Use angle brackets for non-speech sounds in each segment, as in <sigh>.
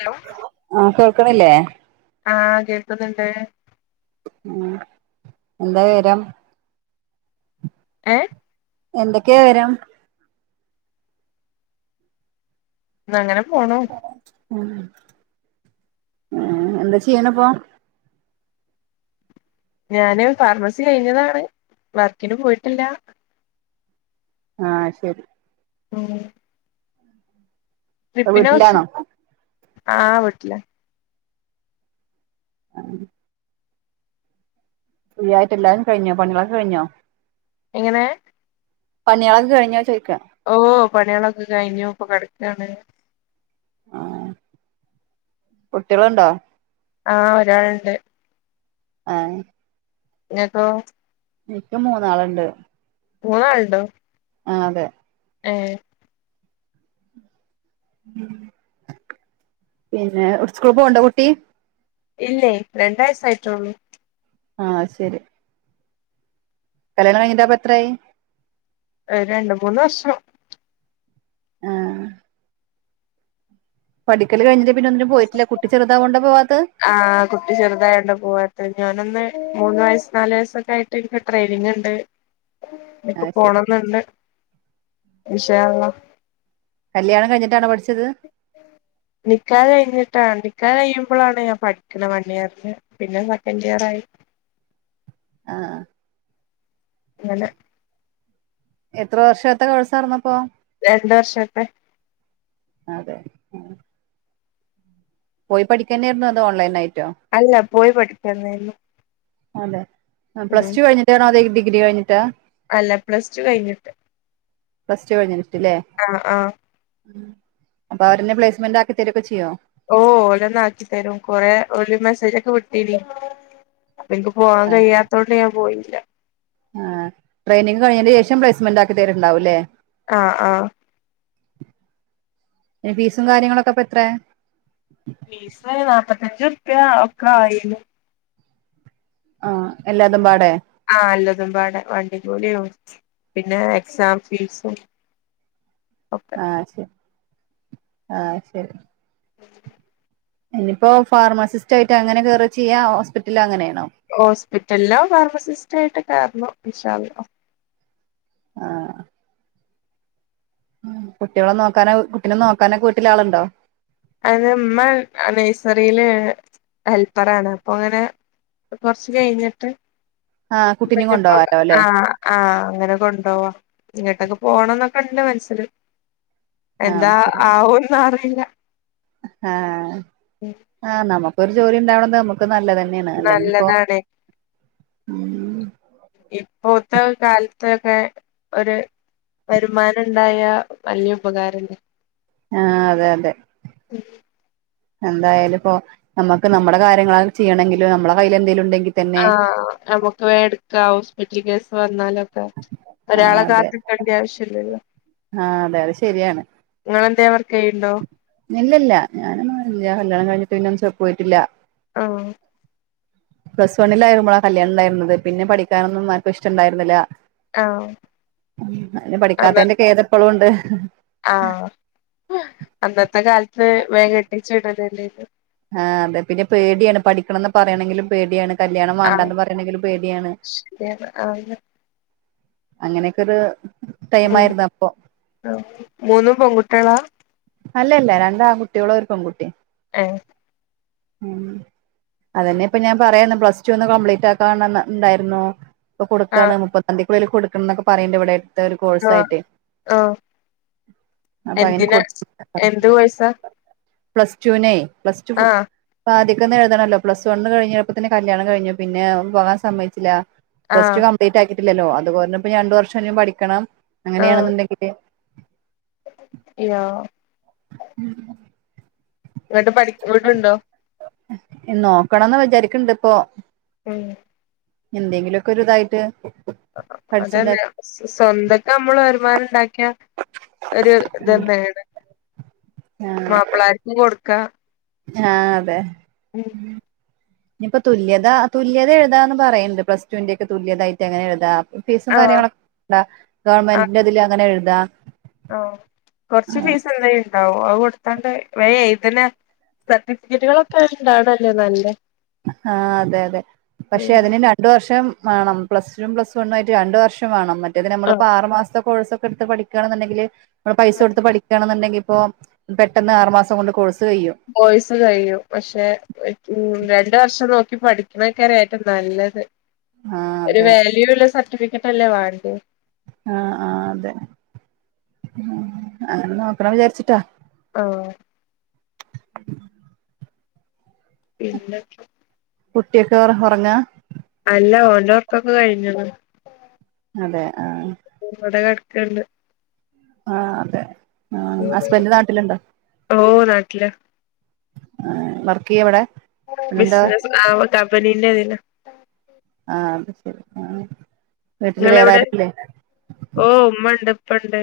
Hello ആഹ് കേൾക്കണില്ലേ ആഹ് കേൾക്ക്ന്ന്ണ്ട് ഉം എന്താ വിവരം ഏഹ് എന്തൊക്കെയാ വിവരം ന്നാ അങ്ങനെ പോണു എന്താ ചെയ്യണിപ്പോ ഞാന് ഫാർമസി കഴിഞ്ഞതാണ് വർക്കിന് പോയിട്ടില്ല ആഹ് ശെരി ഉം ട്രിപ്പിനെ കുറിച്ച് വീട്ടിലാണോ ആഹ് വീട്ടിലാ <unintelligible> ഫ്രീ ആയിട്ട് എല്ലാം കഴിഞ്ഞോ പണികളൊക്കെ കഴിഞ്ഞോ എങ്ങനെ പണ്യകളൊക്കെ കഴിഞ്ഞാ ചോയി ഓ പണികളൊക്കെ കഴിഞ്ഞു ഇപ്പോ കെടക്കാണ് ആഹ് കുട്ടികളോണ്ടോ ആഹ് ഒരാള്ണ്ട് ആഹ് ഇങ്ങക്കൊ എനിക്ക് മൂന്നാളുണ്ട് മ്മൂന്നാലുണ്ടോ ആ അതെ ആഹ പിന്നെ സ്ക്ൂ പോ ഉണ്ടോ കുട്ടി ഇല്ലേ രണ്ടഴസ ആയിട്ടോള്ളൂ ആഹ ശരി കല്യാണം കഴിഞ്ഞിന്റെ അപ്പ എത്രായി രണ്ട മൂന്ന് വർഷം ആഹ പഠിക്കല് കഴിഞ്ഞി പിന്ന ഒന്നും പോയിില്ല കുട്ടിെചെറുതാവോണ്ട് പോവാതെ ആഹ കുട്ടി ചെറുതായണ്ട പോവാത്ത ഞാനൊന്ന് മൂന്ന് വയസ്സ് നാല് വയസ്സൊക്കെ ആയിട്ട് എനി ട്രെനിങ് ഉണ്ട് ഇപ്പൊ ആഹ് ശരി പോണന്നുണ്ട് ഇന്ഷാ അല്ലാഹ് കല്യാണം കഴിട്ടാണ് പഠിച്ചത് നിക്കാഹ് കഴിഞ്ഞിട്ടാണ്ട ക്ക കഴിയുമ്പോളാണ് ഞാൻ പഠിക്കണ വൺ ഇയറിൽ പിന്നെ സെക്കൻഡ് ഇയർ ആയി ആഹ അല്ലെ എത്ര വർഷാത്തെ കോഴ്സ ഇറന്നപ്പോ രണ്ട് വർഷത്തെെ അതെ ഉ പോയി പഠിക്കാനന്നായിരുന്നു അത് ഓൺലൈൻായിട്ട് അല്ല പോയി പഠിക്കന്നല്ല അല്ലെ പ്ലസ് ടു കഴിഞ്ഞിട്ടാണോ അതെ ഡിഗ്രി കഴിഞ്ഞിട്ട് അല്ല പ്ലസ് ടു കഴിഞ്ഞിട്ട് ഫസ്റ്റ് വഴഞ്ഞ ആഹ ആഹ ഉ അപ്പൊ അവരുെ പ്ലേസ്മെന്റ് ആക്കി തരൊക്കെ ചെയ്യോ ഓ ഓലന്ന ആക്കി തരും കൊറെ ഒഓ മെസ്സേജ ഒക്കെ വിട്ടീനീ അനിക്ക് പോവാാൻ കഴിയാത്തതോണ്ട് ഞാൻ പോയില്ല ആ ട്രെയിനിങ്ങ് കഴിഞ്ഞതിന് ശേഷം പ്ലേസ്മെന്റ് ആക്കി തരേണ്ടാവൂല്ലേ. ആ ആ ഫീസും കാര്യങ്ങളൊക്കെപ്പ എത്രാ ഫീസ് നാപ്പത്തിയഞ്ച് റുപ്യ ഒക്കെ ആയീന്നു. ആ എല്ലാതും പാടെ ആ എല്ലാതും പാടെ. വണ്ടിക്കൂലിം പിന്നെ എക്സാം ഫീസും. <inaudible> ഒക്കെ ആ ശരി ഇനിയിപ്പോ ഫാർമസിസ്റ്റ് ആയിട്ട് അങ്ങനെ കേറാ ചെയ്യാ. ഹോസ്പിറ്റലില് അങ്ങനെ ഹോസ്പിറ്റലിലോ ഫാർമസിസ്റ്റായിട്ട് കേറണം. ഇൻഷാ അള്ളാ. ആ ഉം കുട്ടികളെ നോക്കാനോ കുട്ടിനെ നോക്കാനൊക്കെ വീട്ടിലാളുണ്ടോ? അതിന് ഉമ്മ നഴ്സറിയില് ഹെൽപ്പറാണ്. അപ്പൊ അങ്ങനെ അപ്പ കൊറച്ച് കഴിഞ്ഞിട്ട് ആഹ് കുട്ടിനേം പിന്നപ്പോ കൊണ്ടോവാലോ ആ അല്ലെ ആ അങ്ങനെ കൊണ്ടോവാ. ഇങ്ങോട്ടൊക്കെ പോണംന്നൊക്കെണ്ട് മനസ്സില് എന്താ ആവുംന്ന് അറിയില്ല. ആ ആ നമുക്കൊരു ജോലി ഉണ്ടാവണത് നമുക്ക് നല്ലത ന്നെയാണ് അല്ലെങ്കി ഇപ്പോ നല്ലതാണ് ഉം ഇപ്പോത്തെ കാല ത്തൊക്കെ ഒരു വരുമാനം ഉണ്ടായാ വലിയ ഉപകാരല്ലേ. ആ അതെ അതെ. എന്തായാലും ഇപ്പൊ നമുക്ക് നമ്മുടെ കാര്യങ്ങളായാലും ചെയ്യണെങ്കില് നമ്മടെ കയ്യില് എന്തെങ്കിലും ഉണ്ടെ ആ നമുക്ക് വേടുക്കാ ഹോസ്പിറ്റൽ കേസ് വന്നാലും. ഒരാളെ കാത്ത് നിക്കേണ്ടി ആവശ്യല്ലല്ലോ. ആ അതെ അതെ ശരിയാണ്. നിങ്ങളെന്തേ വർക്ക് ചെയ്യണ്ടോ ഇല്ലില്ല ഞാനൊന്നുംല്ല കല്യാണം കഴിഞ്ഞിട്ട് പിന്നൊന്നും ച പോയിട്ടില്ല. ആഹ് പ്ലസ് വണ്ണിലായിരിക്കുമ്പളാ കല്യാണം ഉണ്ടായിരുന്നത് പിന്നെ പഠിക്കാനൊന്നും ആർക്കും ഇഷ്ടം ഇണ്ടായിരുന്നില്ല. ആഹ് പഠിക്കാത്തതിന്റെ ഖേദം ഇപ്പോളൂണ്ട്. ആ അന്നത്തെ കാലത്ത് വേം കെട്ടിച്ച് വിടലല്ലേനു. ആ അതെ പിന്നെ പേടിയാണ് പഠിക്കണംന്ന് പറയണെങ്കിലും പേടിയാണ്. കല്യാണം ആഹ് വാണ്ടാന്ന് പറയണെങ്കിലും പേടിയാണ്. ശരിയാണ് ആഹ് അങ്ങനെയൊക്കൊരു. ഉം മൂന്നും പെൺകുട്ടികളാ. അല്ലല്ല രണ്ടാൺകുട്ടികള് ഒരു പെൺകുട്ടി. ഏയ്. ഉം. അതന്നെ ഇപ്പൊ ഞാൻ പറയാർന്ന് പ്ലസ് ടു ഒന്ന് കംപ്ലീറ്റ് ആക്കാണെന്ന് ഉണ്ടായിരുന്നു. ഇപ്പ ആഹ് കൊടുക്കാണ് മുപ്പതാം തിയതിക്കുള്ളില് കൊടുക്കണന്നൊക്ക പറയേണ്ട് ഇവിടെ. ഒരു ആഹ് കോഴ്സായിട്ടെ ആഹ് അപ്പൊ അയിന് കൊ എന്തിനാ എന്ത് കോഴ്‌സാ? പ്ലസ്ടുവിനെ പ്ലസ്ടു പാതി എഴുതണല്ലോ പ്ലസ് വണ്ണ് കഴിഞ്ഞപ്പോ തന്നെ കല്യാണം കഴിഞ്ഞു പിന്നെ പോകാൻ സമ്മതിച്ചില്ല. പ്ലസ്ടു ആഹ് കംപ്ലീറ്റ് ആക്കിട്ടില്ലല്ലോ അത്പോലന്നെ ഇപ്പ രണ്ടു വർഷം ഇനിം പഠിക്കണം അങ്ങനെയാണെന്നുണ്ടെങ്കില്. യാ. ഉം. എന്നട്ട് പഠി വിടുണ്ടോ? നോക്കണംന്ന് വിചാരിക്കണ്ട് ഇപ്പൊ. ഉം. എന്തെങ്കിലുമൊക്കെ ഒരിതായിട്ട്. അതന്നെ സ്വന്തക്കെ നമ്മള് വരുമാനം ഉണ്ടാക്കി യാ ഒരു ഇതെന്താനെയാണ്. ആ മാപ്ലാരിക്കും കൊടുക്കാം. ആ അതെ. ഉം. ഇനിപ്പൊ തുല്യത തുല്യത എഴുതാ എന്ന് പറയണ്ണ്ട് പ്ലസ് ടുന്റെക്ക തുല്യതായിട്ട് അങ്ങനെ എഴുതാം. ഫീസും ആഹ് കാര്യങ്ങളൊ ണ്ടാ ഗവൺമെന്റിന്റെ അതിൽ എങ്ങനെ എഴുതാ. ഓ കൊറച്ച് ഫീസ് എന്തായ അ ഒ അത് കൊടുത്താണ്ട് വേഗം എഴുതല്ലോ സർട്ടിഫിക്കറ്റുകളൊക്കെ ഇണ്ടാവണല്ലേ നല്ലേ. ആ അതെ അതെ പക്ഷെ അതിന് രണ്ട് വർഷം. വേണം പ്ലസ ടും പ്ലസ് വണും ആയിട്ട് രണ്ട് വർഷം വേണം മറ്റേത് നമ്മളിപ്പോ ആറു മാസത്തെ കോഴ്സൊക്കെ എടുത്ത് പഠിക്കുകാ ണെന്ന്ണ്ടെങ്കില് നമ്മ പൈസ ആഹ് കൊടുത്ത് പഠിക്കാണെന്നുണ്ടെങ്കി ഇപ്പൊ പെട്ടെന്ന് ആറ് മാസം കൊണ്ട് കോഴ്സ്. കഴിയും കോഴ്സ് കഴിയും പക്ഷെ ഊം രണ്ട് വർഷം നോക്ക ഈ പഠിപ്പക്കര ഏറ്റവും നല്ലത് ആ ഒരു അതെ വാല്യൂ ഉള്ള സ സർട്ടിഫിക്കറ്റ് അല്ലേ വേണ്ടിയത്. അ ആ അതെ ഊം ആ നോക്കണോന്ന് വിചാരിച്ചിട്ടാ. ആഹ്. <inaudible> പിന്നിപ്പോ. കുട്ടിയെക്ക ഒറ ഒറങ്ങാ അല്ല ഒരോർക്കൊക്ക കഴിഞ്ഞു അതെ ആ കണ്ട് ആ അതെ ആ ഹസ്ബൻറ് നാട്ടിലിണ്ടാ ഓഹ് നാട്ടിലാ ആ വർക്കിയ്യാ ഇവിടെ പിന്നെന്താ ബിസ്നസ് ആ കമ്പനിലാ ആ അത് ശെരി ആ നിങ്ങളെവിടെ ഓ ഉമ്മ എണ്ട് ഉപ്പെണ്ട്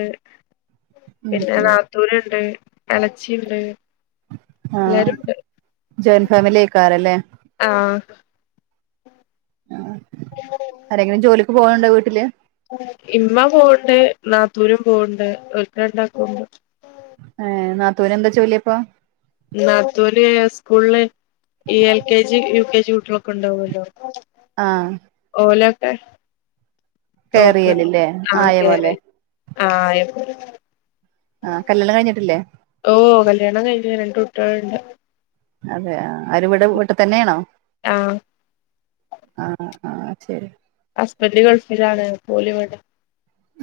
ഉം പിന്നെ ഉം നാത്തൂര് എണ്ട് എലച്ചിയുണ്ട് ആഹ് എല്ലാരും എ ജോയിന്റ് ഫാമിലി ആയിക്കാരല്ലേ ആ ആ ആരെങ്കിലും ജോലിക്ക് പോകാന്ണ്ടാ വീട്ടില് ഇമ്മ പോവൺണ്ട് നാത്തൂരും പോവൺണ്ട് ഒക്കെ ഇണ്ടാക്കൊണ്ട് ഏ നാത്തൂന് എന്താ ജോലിയപ്പോ നാത്തൂന് സ്കൂളില് ഈ L K G U K G കുട്ടീളൊക്കെ ഉണ്ടാവോല്ലോ ആ ഒലൊക്കെ ഓക്കെ കെയറിയലല്ലേ ആ ആയ ഓക്കേ പോലെ റൈറ്റ് അ ആ എ ആഹ് കല്യാണം കഴിഞ്ഞിട്ടില്ലേ ഓ കല്യാണം കഴിഞ്ഞാ രണ്ടും എണ്ട് അതെ ആ അവര് ഇവട ഇവടതന്നേണോ ആ ആ അ ആ ശെരി ഹസ്ബന്റ് ഗൾഫിലാണ് ഓലിവടെ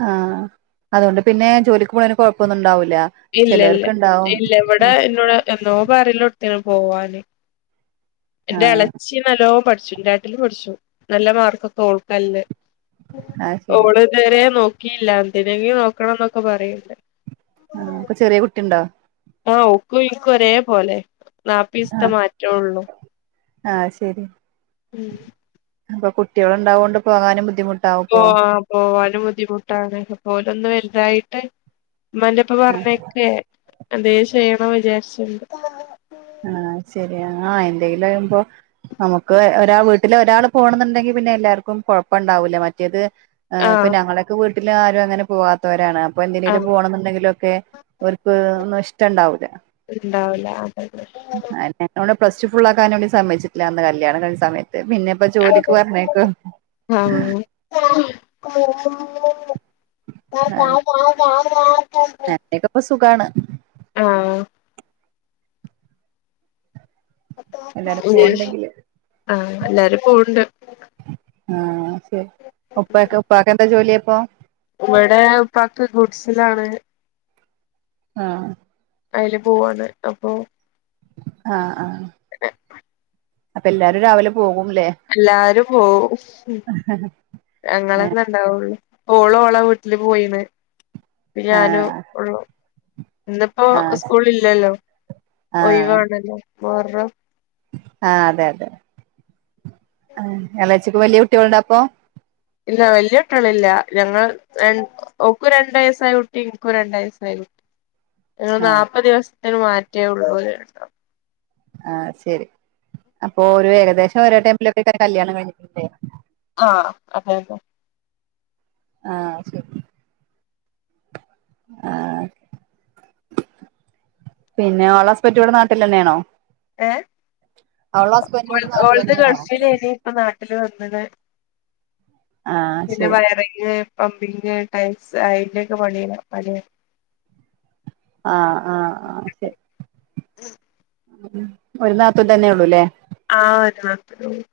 ആ അതുകൊണ്ട് പിന്നെ ജോലിക്ക് പോയാലും കൊഴപ്പൊന്നുണ്ടാവൂല്ല ഇല്ല ഇല്ല ഇല്ല ഇവിടെ എന്നോട് എന്തോ പറല്ലോടത്തിന് പോവാന് എന്റെ ആഹ് എളച്ചി നല്ലോം പഠിച്ചു എന്റെ ഏട്ടിലും പഠിച്ചു നല്ല മാർക്കൊക്കെ ഓൾക്കെല്ലെ അത് ശരി ഓള് തേരെ നോക്കിയില്ല എന്തിനെങ്കി നോക്കണംന്നൊക്കെ പറയല്ലേ ആ ഇപ്പൊ ചെറിയ കുട്ടിണ്ടാ ആ ഒക്കു ഈ കൊരേ പോലെ നാപ്പിസ്മാറ്റൊള്ളൂ ആ ശരി ഉം അപ്പൊ കുട്ടികൾ ഉണ്ടാവുകൊണ്ട് പോകാനും ബുദ്ധിുട്ട് പോ പോവാനും ബുദ്ധിമുട്ടാണ് പോലൊന്നും വൽതായിട്ട് ഉമ്മാന്റെപ്പ ആഹ് പറഞ്ഞക്കെ എന്ത ചെയ്യണ വിചാരിച്ചണ്ട് ആഹ ശരിയാ ആ എന്തെങ്കിലും വിയുമ്പോ നമുക്ക് ഒരാ വീട്ടില് ഒരാള് പോണ എന്നുണ്ടെങ്കിൽ പിന്നെ എല്ലാവർക്കും കുഴപ്പം ഉണ്ടാവു ല്ല മറ്റേത് ഇപ്പൊ ആഹ് ഞങ്ങളൊക്കെ വീട്ടില്ും ആരും അങ്ങനെ പോവാത്തോ രാണ് അപ്പൊ എങ്ങട്ടെലും ആഹ് പോണം ന്നുണ്ടെങ്കിലോക്കെ ഓർക് ഒന്നും ഇഷ്ട ഇണ്ടാവൂല ഇണ്ടാവൂല അതന്നെ <unintelligible> പ്ലസ് ടു ഫൾ ആാൻ വേണ്ടി സമച്ചിില്ല അന്ന് കല്യാണം ക സമയ മ പിന്നെ ഇപ്പോൊ ജോലിക്ക് പറഞ്ഞേക്കൊ ഉ ആ ആ <unintelligible> ഇപ്പൊ സുഖാണ് ആഹ് എല്ലാരും മ്മ് പോവണ്ടെങ്കില് ആഹ എല്ലാരും പോണ്ട് ആഹ ശരി ഉപ്പക്കെ ഉപ്പക്കെ എന്താ ജോലിയ അപ്പോ ഇവിടെ പാക്ക് ഗുഡ്സിലാണ് ആഹ് അതില് പോവാണ് അപ്പൊ ആഹ് ആഹ് അപ്പൊ എല്ലാരും രാവിലെ പോകും എല്ലാരും പോവും ഞങ്ങളന്ന ഇണ്ടാവുള്ളൂ ഓളോ ഓളാ വീട്ടില് പോയിണ് ഞാനും ആഹ് ള്ളു ന്നിപ്പോ ആഹ് സ്കൂളില്ലല്ലോ ഒഴിവാണല്ലോ മുഹറം ആഹ അതെ അതെ എളചിക് വലിയ കുട്ടികളുണ്ടപ്പ ഇല്ല വലിയ ട്ടള ഇില്ല ഞങ്ങൾ ക്കും ഓക്കു രണ്ടയസ ആ കുട്ടി ഇൻക്കും രണ്ടായയസായി കുട്ടി ങ്ങൾ ആഹ് നാല്പ്പത് ദിവസത്തിന് മാറ്റേ ഉള്ളൂ ഓൽ രണ്ടാളും ആഹ ശരി അപ്പൊ ഒരു ഏകദേശം ഒഓരോടൈമിലൊക്കെ ആയിരിക്കും കല്യാണം കഴിഞ്ഞിട്ട ആഹ അതെ അതെ ആ ശരി ആ പിന്നെ ഓളാസ്പറ്റിയടെ നാട്ടിലെന്നെണോ ഏ ഇവിടെ ഓളത്തെ നാട്ടിലെന്നെയാണോ ഗഴഫീൽനി ഇപ്പ നാട്ടില് വന്ന അത് ആഹ് പിന്നെ ശരി വയറിങ് പമ്പിങ് ടൈൽസ് അതിന്റെൊക്കെ പണിയ പണിയ ആ ആ ആ ശരി ഒരു നാത്തം തന്നെ ഉള്ളൂ അല്ലേ ആത <unintelligible>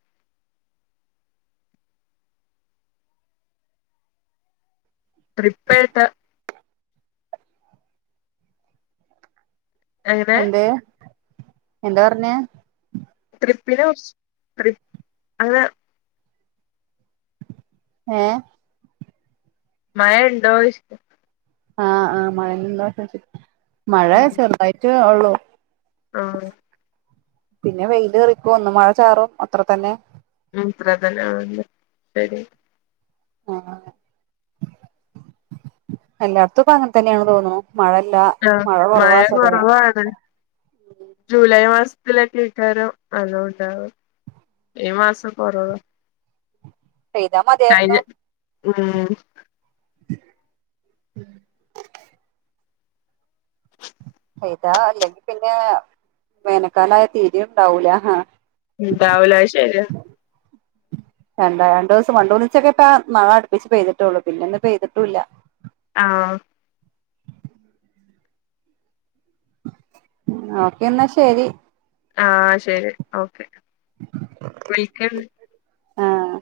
തൃപ്പേട്ട എങ്ങനെ എന്ത് എന്താ പറഞ്ഞെ <unintelligible> അങ്ങെ ഏ മഴണ്ടോ ഇഷ് ആ ആ മഴ മഴ ചെറുതായിട്ട് ഉള്ളു ആ പിന്നെ വെയില് കറിക്കും ഒന്ന്മഴ ചാറും അത്ര തന്നെ <unintelligible> ശരി ആ എല്ലായിടത്തും ഇപ്പ അങ്ങനെ തന്നെയാണ് തോണ് ണു ആ മഴ കുറവാണ് ജൂലൈ മാസം ത്തിലക്കെ കക്കാരുംനല്ലോ ണ്ടാവ ഈ മാസം കൊറവ ചെയ്താ മതിയരുന്നു ഉം ഉ പെയ്ത അല്ലെങ്കി പിന്നെ വേനക്കാലായ തീരെ ഒണ്ടാവൂല ഇണ്ടാവൂല അത്‌ ശെരിയാ <unintelligible> ക്കെപ്പേം മഴ അടുപ്പിച്ച് പെയ്തിട്ടുള്ളു പിന്നെ ഇന്ന് പെയ്തിട്ടുവില്ല ആഹ് ഓക്കെ എന്ന ശരി ആഹ് ശെരി ഓക്കെ വിളിക്ക ആഹ്